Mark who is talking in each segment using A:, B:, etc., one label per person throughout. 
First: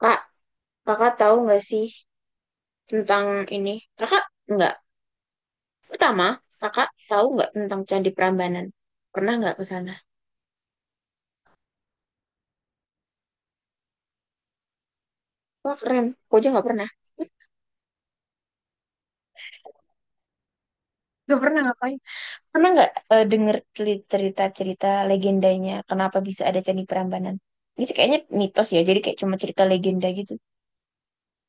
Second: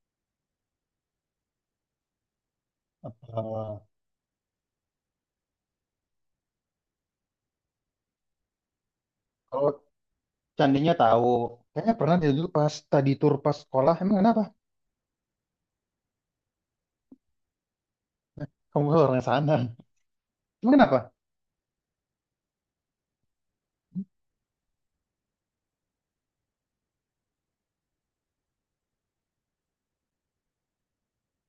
A: Kak, kakak tahu nggak sih tentang ini?
B: Eh,
A: Kakak nggak. Pertama, kakak tahu nggak tentang Candi Prambanan? Pernah nggak ke
B: Kalau
A: sana?
B: candinya tahu, kayaknya pernah dia dulu pas tadi tur pas sekolah. Emang kenapa?
A: Wah keren. Aku aja nggak pernah.
B: Kamu kan orang sana. Emang kenapa?
A: Gak pernah ngapain. Pernah nggak denger cerita-cerita legendanya? Kenapa bisa ada Candi Prambanan? Ini sih kayaknya mitos ya. Jadi kayak cuma cerita legenda gitu.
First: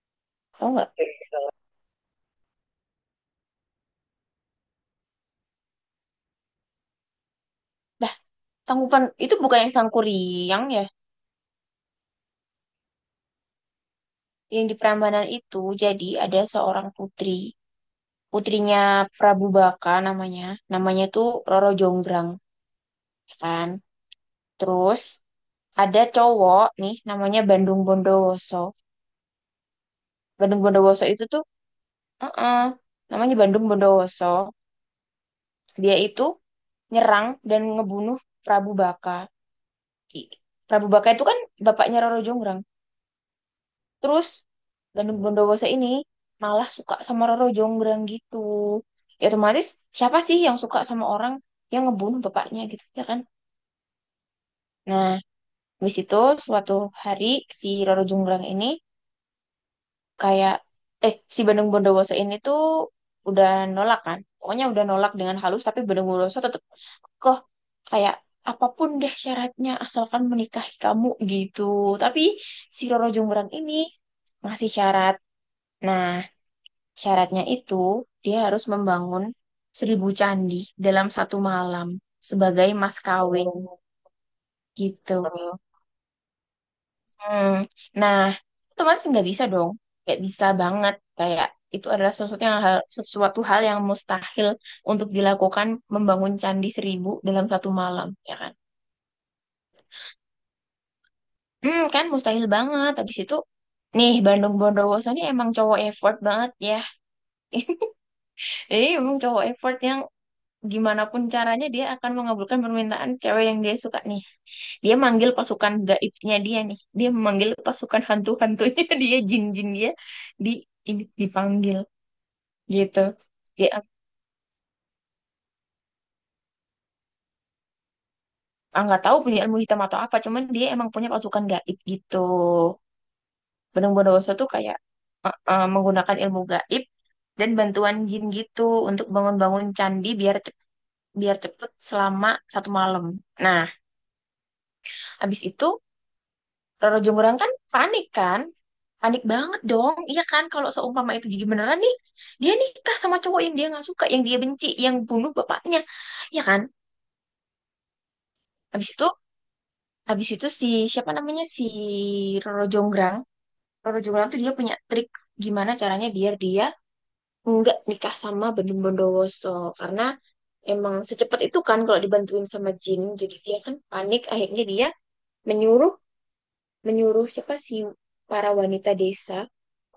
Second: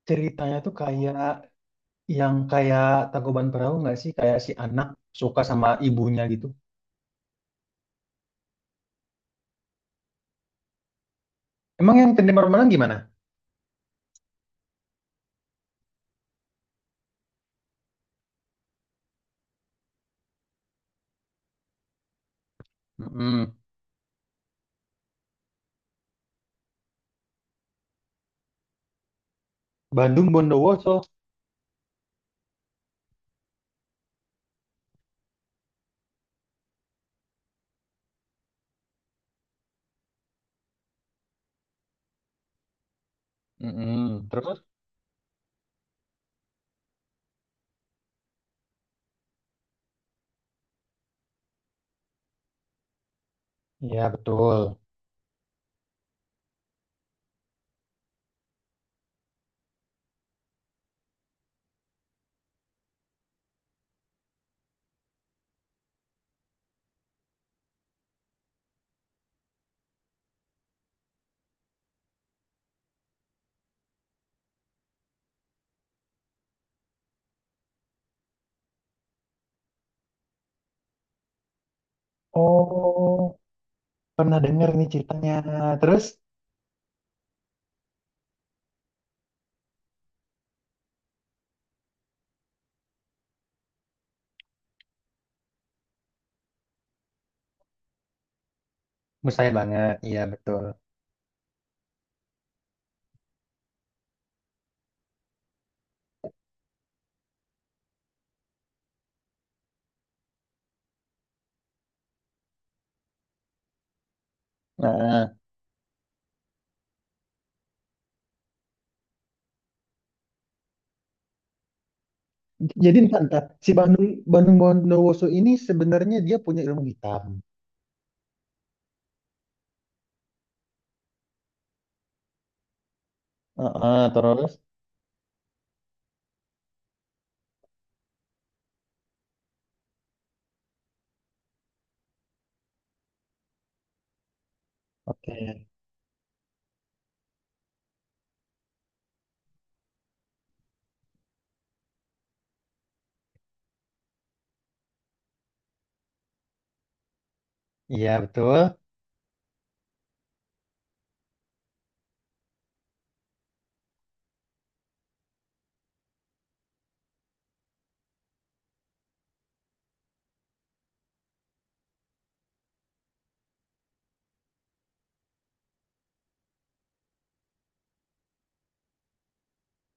B: Ceritanya
A: Tahu
B: tuh
A: nggak?
B: kayak yang kayak Tangkuban Perahu nggak sih? Kayak si anak suka sama ibunya gitu.
A: Dah, Tangkuban itu bukan yang Sangkuriang ya.
B: Emang yang Tandi Marmalang gimana?
A: Yang di Prambanan itu jadi ada seorang putri. Putrinya Prabu Baka namanya. Namanya tuh Roro Jonggrang, ya
B: Mm-mm.
A: kan? Terus ada cowok nih namanya Bandung Bondowoso.
B: Bandung
A: Bandung
B: Bondowoso.
A: Bondowoso itu tuh eh-eh, namanya Bandung Bondowoso. Dia itu nyerang dan ngebunuh Prabu Baka. I- Prabu Baka itu kan bapaknya Roro Jonggrang.
B: Mm-mm.
A: Terus
B: Terus?
A: Bandung Bondowoso ini malah suka sama Roro Jonggrang gitu. Ya otomatis siapa sih yang suka sama orang yang ngebunuh bapaknya gitu, ya kan?
B: Ya betul.
A: Nah, habis itu suatu hari si Roro Jonggrang ini kayak si Bandung Bondowoso ini tuh udah nolak kan, pokoknya udah nolak dengan halus tapi Bandung Bondowoso tetap kok kayak apapun deh syaratnya asalkan menikahi kamu gitu. Tapi si Roro Jonggrang ini masih syarat, nah syaratnya itu dia harus membangun seribu candi dalam satu malam sebagai mas
B: Oh,
A: kawin
B: pernah dengar nih
A: gitu.
B: ceritanya. Terus?
A: Hmm. Nah, otomatis nggak bisa dong. Nggak bisa banget. Kayak itu adalah sesuatu hal yang mustahil untuk dilakukan, membangun candi seribu dalam satu malam, ya kan?
B: Mustahil banget. Iya betul.
A: Hmm, kan mustahil banget. Habis itu, nih Bandung Bondowoso ini emang cowok effort banget ya. Jadi emang cowok effort yang gimana pun caranya dia akan mengabulkan permintaan cewek yang dia suka nih. Dia manggil
B: Nah.
A: pasukan gaibnya dia nih. Dia memanggil pasukan hantu-hantunya dia, jin-jin dia di ini dipanggil
B: Jadi
A: gitu.
B: ntar, ntar.
A: Dia
B: Si Bandung Bandung Bondowoso ini sebenarnya dia punya ilmu hitam.
A: nggak tahu punya ilmu hitam atau apa, cuman dia emang punya pasukan gaib gitu. Benang
B: Heeh,
A: Bondowoso tuh
B: terus,
A: kayak menggunakan ilmu gaib dan bantuan jin gitu untuk bangun-bangun candi biar biar cepet selama satu malam. Nah, habis
B: oke,
A: itu Roro Jonggrang kan? Panik banget dong. Iya kan kalau seumpama itu jadi beneran nih, dia nikah sama cowok yang dia nggak suka, yang dia benci, yang bunuh bapaknya, ya kan?
B: iya betul,
A: Habis itu, habis itu si siapa namanya si Roro Jonggrang. Roro Jonggrang tuh dia punya trik gimana caranya biar dia nggak nikah sama Bandung Bondowoso karena emang secepat itu kan kalau dibantuin sama jin. Jadi dia kan panik, akhirnya dia menyuruh menyuruh siapa sih, para wanita desa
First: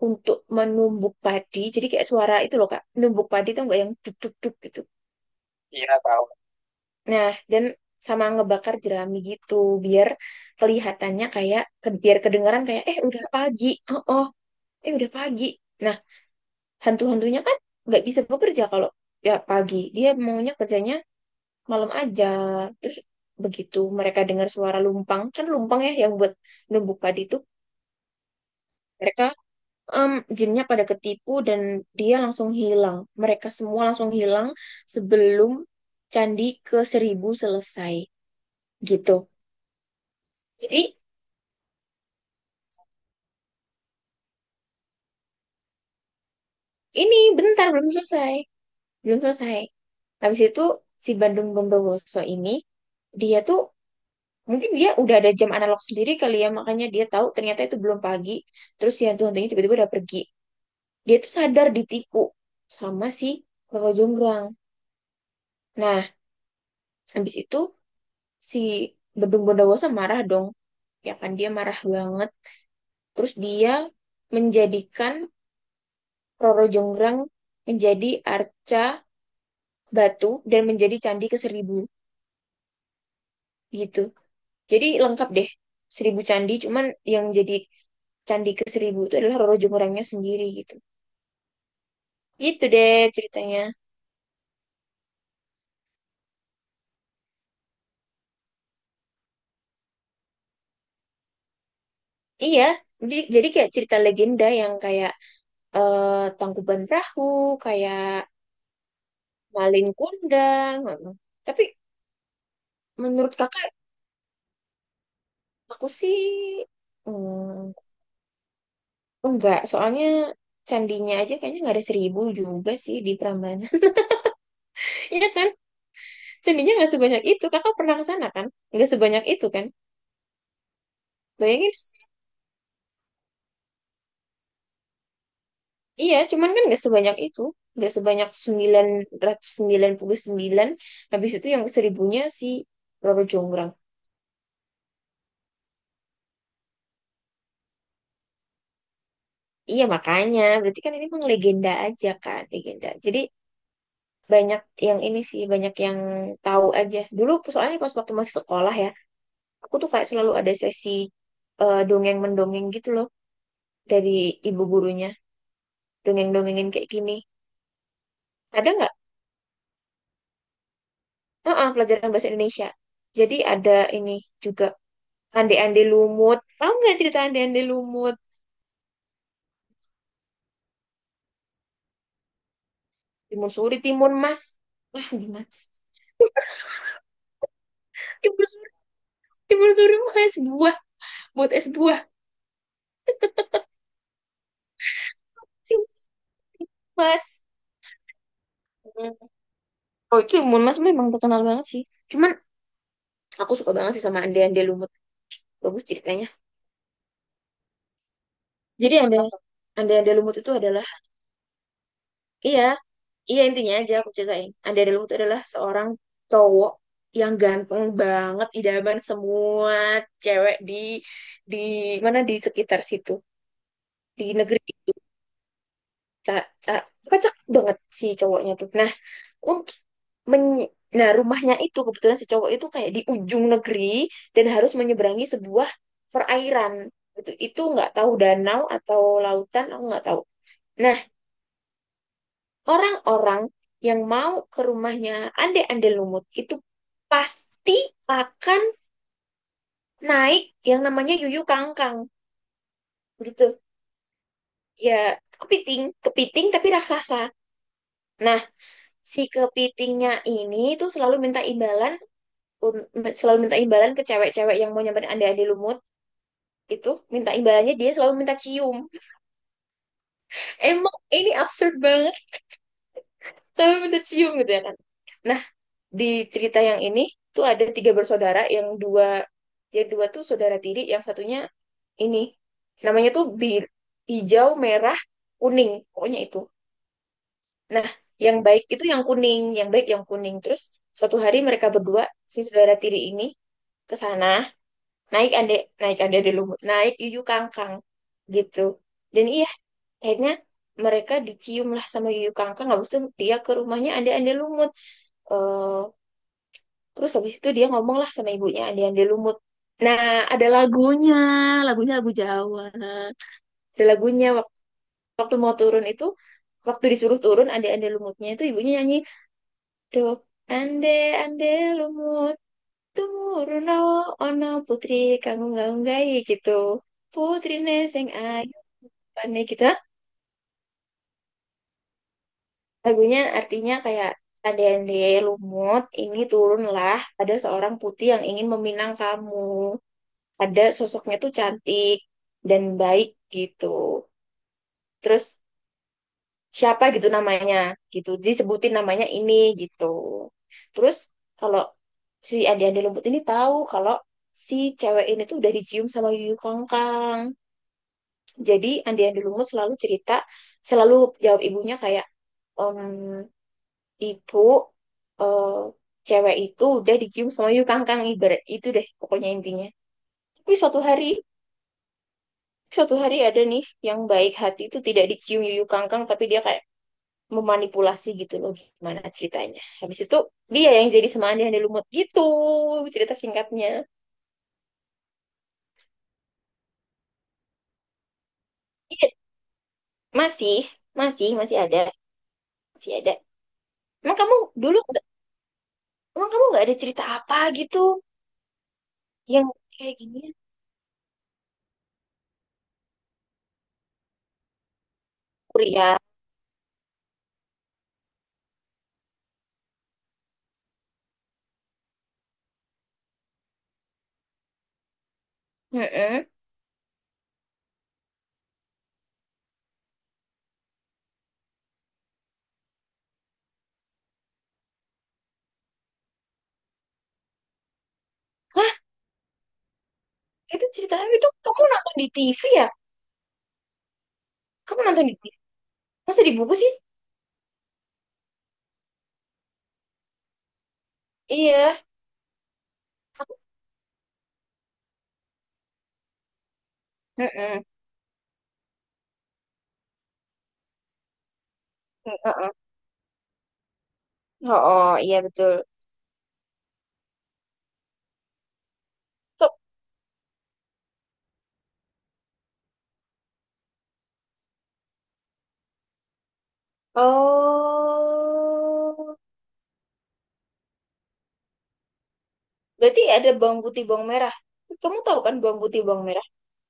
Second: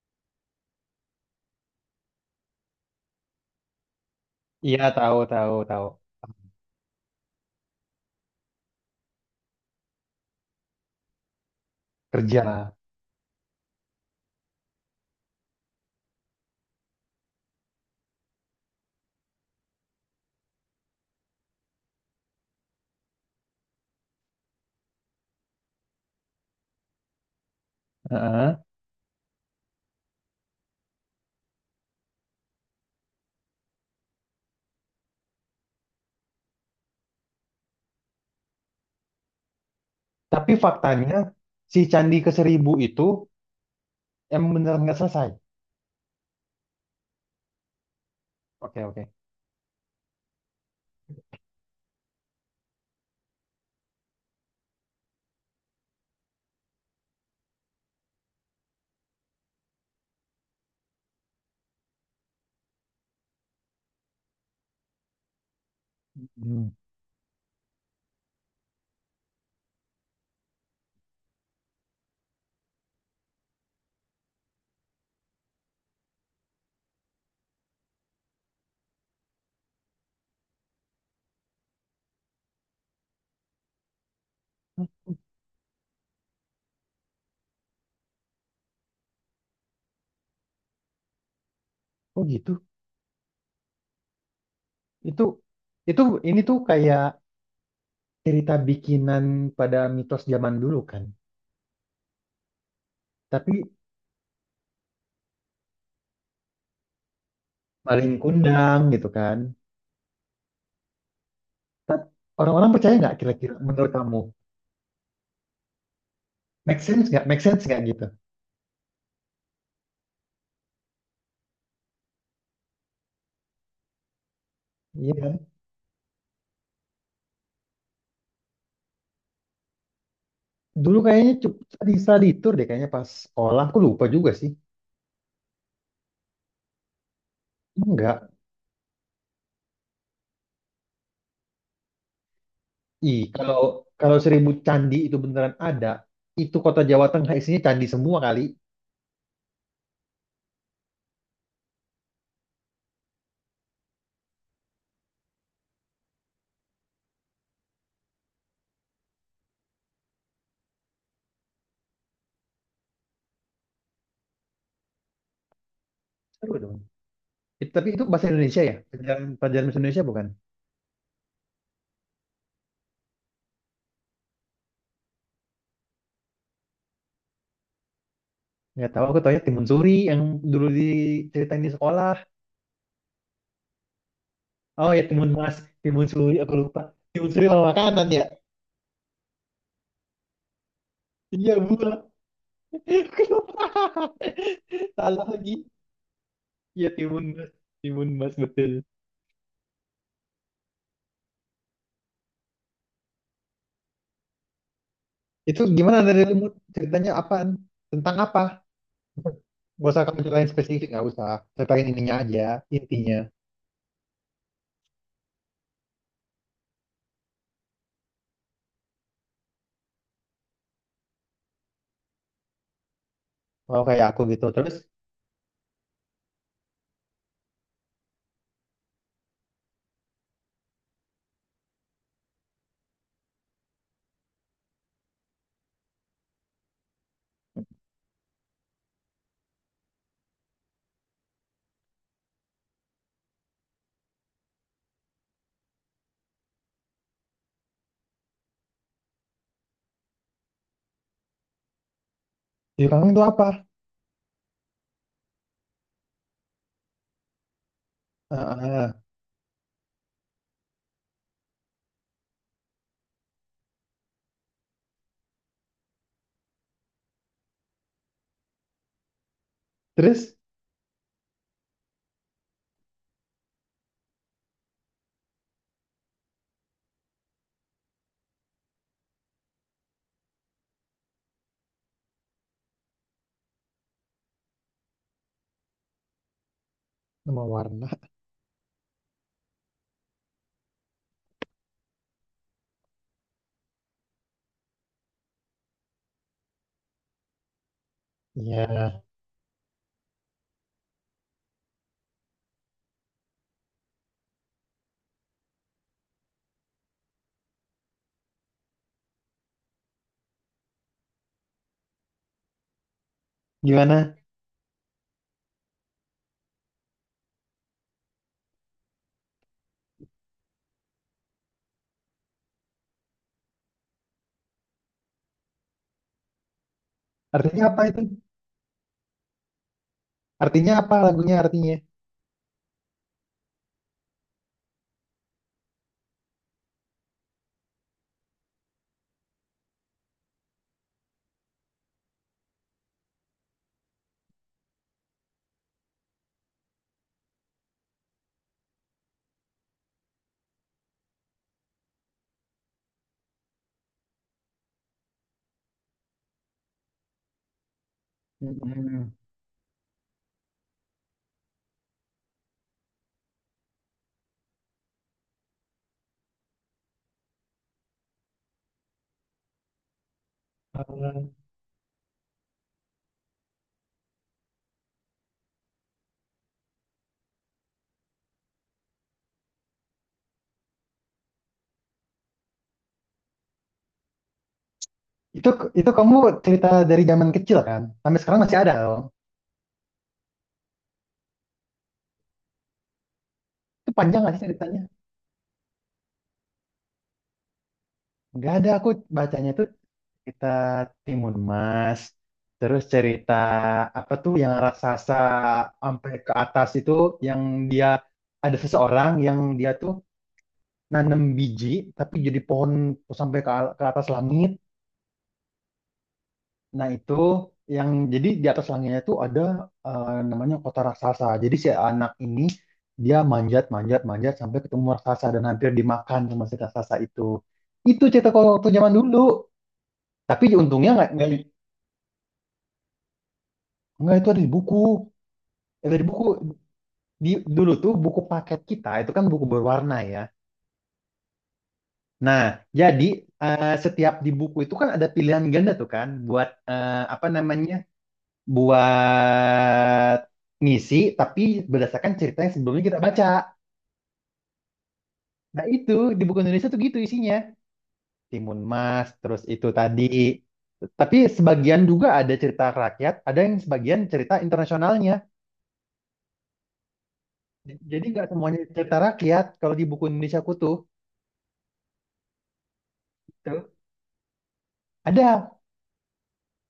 A: untuk menumbuk padi. Jadi kayak suara itu loh Kak, menumbuk padi tau nggak yang duk duk duk gitu.
B: iya tahu tahu tahu
A: Iya tahu. Nah, dan sama ngebakar jerami gitu biar kelihatannya kayak biar kedengaran
B: kerja.
A: kayak udah pagi. Oh, oh, udah pagi. Nah, hantu-hantunya kan nggak bisa bekerja kalau ya pagi. Dia maunya kerjanya malam aja. Terus begitu mereka dengar suara lumpang, kan lumpang ya yang buat numbuk padi itu,
B: Heeh.
A: mereka em, jinnya pada ketipu dan dia langsung hilang. Mereka semua langsung hilang sebelum candi ke seribu selesai gitu.
B: Tapi
A: Jadi
B: faktanya si Candi Keseribu itu emang beneran nggak selesai.
A: ini bentar belum selesai,
B: Oke oke.
A: belum selesai. Habis itu si Bandung Bondowoso ini dia tuh mungkin dia udah ada jam analog sendiri kali ya, makanya dia tahu ternyata itu belum pagi. Terus si hantu-hantunya tiba-tiba udah pergi. Dia tuh sadar ditipu sama si Roro Jonggrang. Nah,
B: Hmm.
A: habis itu si Bandung Bondowoso marah dong ya kan, dia marah banget terus dia menjadikan Roro Jonggrang menjadi arca batu dan menjadi candi ke seribu gitu, jadi
B: Hah,
A: lengkap deh seribu candi, cuman yang jadi candi ke seribu itu adalah Roro Jonggrangnya sendiri gitu.
B: oh
A: Gitu
B: gitu.
A: deh ceritanya.
B: Itu itu ini tuh kayak cerita bikinan pada mitos zaman dulu kan.
A: Iya, jadi
B: Tapi
A: kayak cerita legenda yang kayak eh, Tangkuban Perahu, kayak
B: paling kondang gitu kan.
A: Malin Kundang gitu. Tapi
B: Orang-orang percaya nggak
A: menurut
B: kira-kira
A: kakak,
B: menurut kamu?
A: aku sih
B: Make sense nggak? Make sense
A: hmm,
B: nggak gitu?
A: enggak, soalnya candinya aja kayaknya nggak ada seribu juga sih di Prambanan.
B: Iya
A: Iya
B: kan?
A: kan? Candinya nggak sebanyak itu. Kakak pernah ke sana kan? Nggak sebanyak itu kan?
B: Dulu kayaknya
A: Bayangin,
B: study, study tour deh kayaknya pas sekolah. Aku lupa juga sih.
A: iya, cuman kan nggak sebanyak itu. Nggak sebanyak
B: Enggak.
A: sembilan sembilan ratus sembilan puluh sembilan. Habis itu yang seribunya si
B: Ih,
A: Robert
B: kalau
A: Jonggrang.
B: kalau seribu candi itu beneran ada, itu kota Jawa Tengah isinya candi semua kali.
A: Iya, makanya. Berarti kan ini emang legenda aja kan? Legenda. Jadi banyak yang ini sih, banyak yang tahu aja. Dulu soalnya pas waktu masih sekolah ya, aku tuh kayak selalu ada sesi dongeng-mendongeng gitu loh dari ibu gurunya,
B: Seru
A: dongeng-dongengin
B: dong.
A: kayak gini.
B: Tapi itu bahasa Indonesia
A: Ada
B: ya?
A: nggak.
B: Pelajaran, pelajaran bahasa Indonesia bukan?
A: Heeh, pelajaran bahasa Indonesia, jadi ada ini juga ande-ande lumut, tahu nggak cerita ande-ande lumut?
B: Nggak tahu, aku taunya Timun Suri yang dulu diceritain di sekolah.
A: Timun suri, timun mas.
B: Oh ya,
A: Wah
B: Timun
A: gimana.
B: Mas, Timun Suri, aku lupa. Timun Suri sama makanan ya?
A: Timun suri, timun suri mas buah, buat
B: Iya,
A: es
B: buah.
A: buah.
B: Aku lupa. Salah lagi.
A: Timun
B: Iya, Timun
A: mas.
B: Mas. Timun Mas, betul.
A: Hmm. Oh itu timun mas memang terkenal banget sih, cuman aku suka banget sih sama ande-ande lumut.
B: Itu
A: Bagus
B: gimana dari
A: ceritanya.
B: remote? Ceritanya apaan? Tentang apa?
A: Jadi ada
B: Gak usah
A: ande-ande
B: kamu
A: lumut
B: ceritain
A: itu adalah,
B: spesifik, gak usah. Ceritain ininya aja,
A: iya,
B: intinya.
A: iya intinya aja aku ceritain. Ade Delung itu adalah seorang cowok yang ganteng banget, idaman semua cewek di di mana di sekitar situ,
B: Kalau kayak aku
A: di
B: gitu.
A: negeri
B: Terus,
A: itu. Ca- ca- Kocak banget si cowoknya tuh. Nah, untuk men- nah rumahnya itu kebetulan si cowok itu kayak di ujung negeri dan harus menyeberangi sebuah perairan. Itu nggak tahu danau atau lautan, aku nggak tahu. Nah, orang-orang yang mau ke rumahnya Ande-Ande Lumut itu pasti akan naik yang namanya Yuyu Kangkang
B: di kamu itu apa?
A: gitu. Ya, kepiting, kepiting tapi raksasa. Nah,
B: Heeh.
A: si kepitingnya ini tuh selalu minta imbalan, selalu minta imbalan ke cewek-cewek yang mau nyamperin Ande-Ande Lumut itu. Minta imbalannya dia selalu minta cium.
B: Terus,
A: Emang ini absurd banget, selalu minta cium gitu ya kan. Nah, di cerita yang ini tuh ada tiga bersaudara yang dua, ya dua tuh saudara tiri, yang satunya ini namanya tuh bir hijau merah kuning, pokoknya itu.
B: nama warna.
A: Nah yang baik itu yang kuning, yang baik yang kuning. Terus suatu hari mereka berdua, si saudara tiri ini, ke sana, naik ande, naik ande di lumut, naik yuyu kangkang gitu.
B: Iya.
A: Dan iya, akhirnya mereka dicium lah sama yuyu kangkang. Habis itu dia ke rumahnya ande ande lumut eh terus habis itu dia ngomong lah sama ibunya Andi-Andi Lumut. Nah, ada lagunya, lagunya lagu Jawa. Ada
B: Gimana?
A: lagunya waktu mau turun itu, waktu disuruh turun Andi-Andi Lumutnya itu ibunya nyanyi, do ande ande lumut turun oh, ono putri kamu nggak unggahi gitu. Putri
B: Artinya apa itu?
A: neseng ayu pane gitu.
B: Artinya apa lagunya artinya?
A: Lagunya artinya kayak ande-ande lumut, ini turunlah ada seorang putri yang ingin meminang kamu. Ada sosoknya tuh cantik dan baik gitu. Terus siapa gitu namanya gitu, disebutin namanya ini gitu. Terus kalau si Ade-Ade Lembut ini tahu kalau si cewek ini tuh udah dicium sama Yuyu Kangkang. Jadi
B: Mm-mm.
A: Ade-Ade Lembut selalu cerita, selalu jawab ibunya kayak, "Em, ibu, eh, cewek itu udah dicium sama Yuyu Kangkang, ibarat itu deh pokoknya intinya. Tapi suatu hari
B: Heeh.
A: Suatu hari ada nih yang baik hati itu tidak dicium yuyu kangkang, tapi dia kayak memanipulasi gitu loh gimana ceritanya. Habis itu dia yang jadi semandai yang lumut gitu cerita singkatnya.
B: Itu itu kamu cerita dari zaman kecil kan? Sampai sekarang masih ada loh.
A: Iya, masih, masih, masih ada, masih ada.
B: Itu
A: Emang
B: panjang gak
A: kamu
B: sih
A: dulu
B: ceritanya?
A: nggak, emang kamu nggak ada cerita apa gitu
B: Gak ada aku bacanya
A: yang
B: itu.
A: kayak gini?
B: Kita Timun Mas. Terus cerita apa tuh yang raksasa
A: Kuria.
B: sampai ke atas itu yang dia ada seseorang yang dia tuh nanam biji tapi jadi pohon sampai ke, ke atas langit.
A: Heeh.
B: Nah, itu yang jadi di atas langitnya itu ada namanya kota raksasa. Jadi si anak ini dia manjat manjat manjat sampai ketemu raksasa dan hampir dimakan sama si raksasa itu. Itu cerita kalau waktu
A: Hah,
B: zaman dulu. Tapi
A: itu
B: untungnya
A: ceritanya
B: nggak nggak
A: itu kamu nonton di TV ya?
B: nggak itu ada di buku.
A: Kamu nonton di TV?
B: Ya, dari
A: Masa
B: buku
A: di buku sih?
B: di, dulu tuh buku paket kita itu kan buku berwarna ya.
A: Iya.
B: Nah, jadi
A: Aku-
B: setiap di buku itu kan ada pilihan ganda tuh kan buat apa
A: Heeh.
B: namanya? Buat ngisi tapi berdasarkan cerita
A: Heeh.
B: yang sebelumnya kita baca.
A: Oh, oh, iya betul.
B: Nah, itu di buku Indonesia tuh gitu isinya. Timun Mas, terus
A: So,
B: itu tadi. Tapi sebagian juga ada cerita rakyat, ada yang sebagian cerita internasionalnya. Jadi nggak semuanya cerita
A: oh,
B: rakyat kalau di buku Indonesia aku tuh.
A: berarti ada bawang
B: Tuh
A: putih, bawang merah. Kamu tahu kan
B: Ada
A: bawang putih, bawang merah?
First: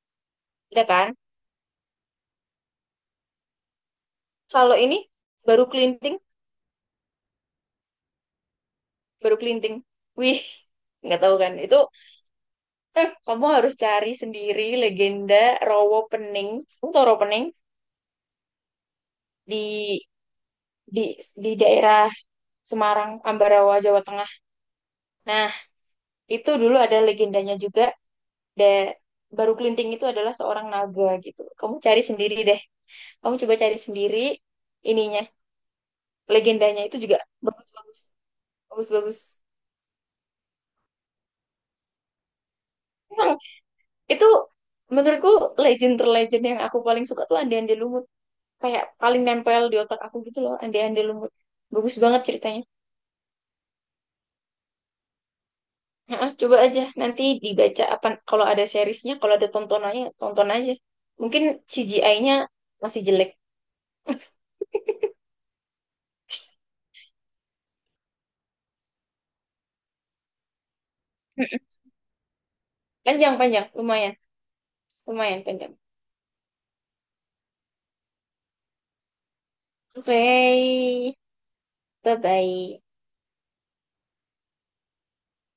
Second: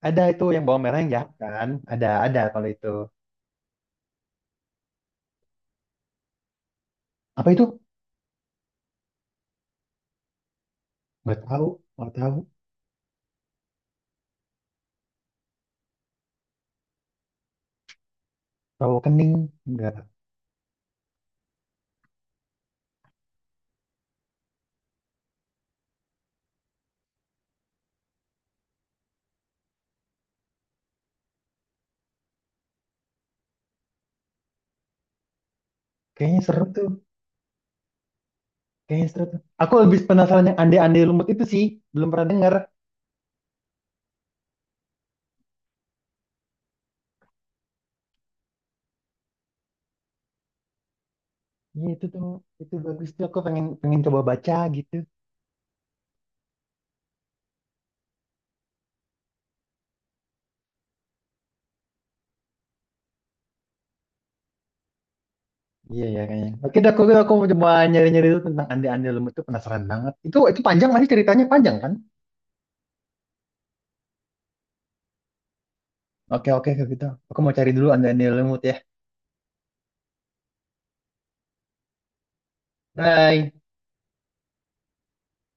B: Ada itu yang bawang
A: Ada
B: merah yang
A: kan?
B: jahat kan? Ada kalau itu.
A: Kalau ini baru kelinting,
B: Apa itu?
A: baru kelinting. Wih, nggak tahu
B: Nggak
A: kan?
B: tahu,
A: Itu
B: nggak tahu.
A: kamu harus cari sendiri legenda Rowo Pening. Kamu tahu Rowo Pening
B: Rawo kening, nggak.
A: di di di daerah Semarang, Ambarawa, Jawa Tengah. Nah, itu dulu ada legendanya juga. Da, baru kelinting itu adalah seorang naga gitu. Kamu cari sendiri deh. Kamu coba cari sendiri ininya,
B: Kayaknya seru
A: legendanya
B: tuh,
A: itu juga bagus-bagus
B: kayaknya
A: bagus-bagus.
B: seru tuh. Aku lebih penasaran yang ande-ande lumut itu sih, belum pernah dengar.
A: Emang itu, menurutku legend terlegend yang aku paling suka tuh Andi Andi Lumut, kayak paling nempel di otak aku gitu loh Andi Andi Lumut,
B: Iya
A: bagus
B: itu
A: banget
B: tuh,
A: ceritanya.
B: itu bagus tuh. Aku pengen pengen coba baca gitu.
A: Heeh, coba aja nanti dibaca apa kalau ada seriesnya, kalau ada tontonannya tonton aja, mungkin CGI-nya masih jelek.
B: Iya ya kayaknya. Oke, dah, aku mau coba nyari-nyari dulu tentang ande-ande lumut itu penasaran banget. Itu panjang masih ceritanya panjang kan?
A: Panjang, panjang lumayan, lumayan panjang.
B: Oke oke kalau gitu. Aku mau cari dulu ande-ande lumut ya.
A: Oke, bye bye.
B: Bye.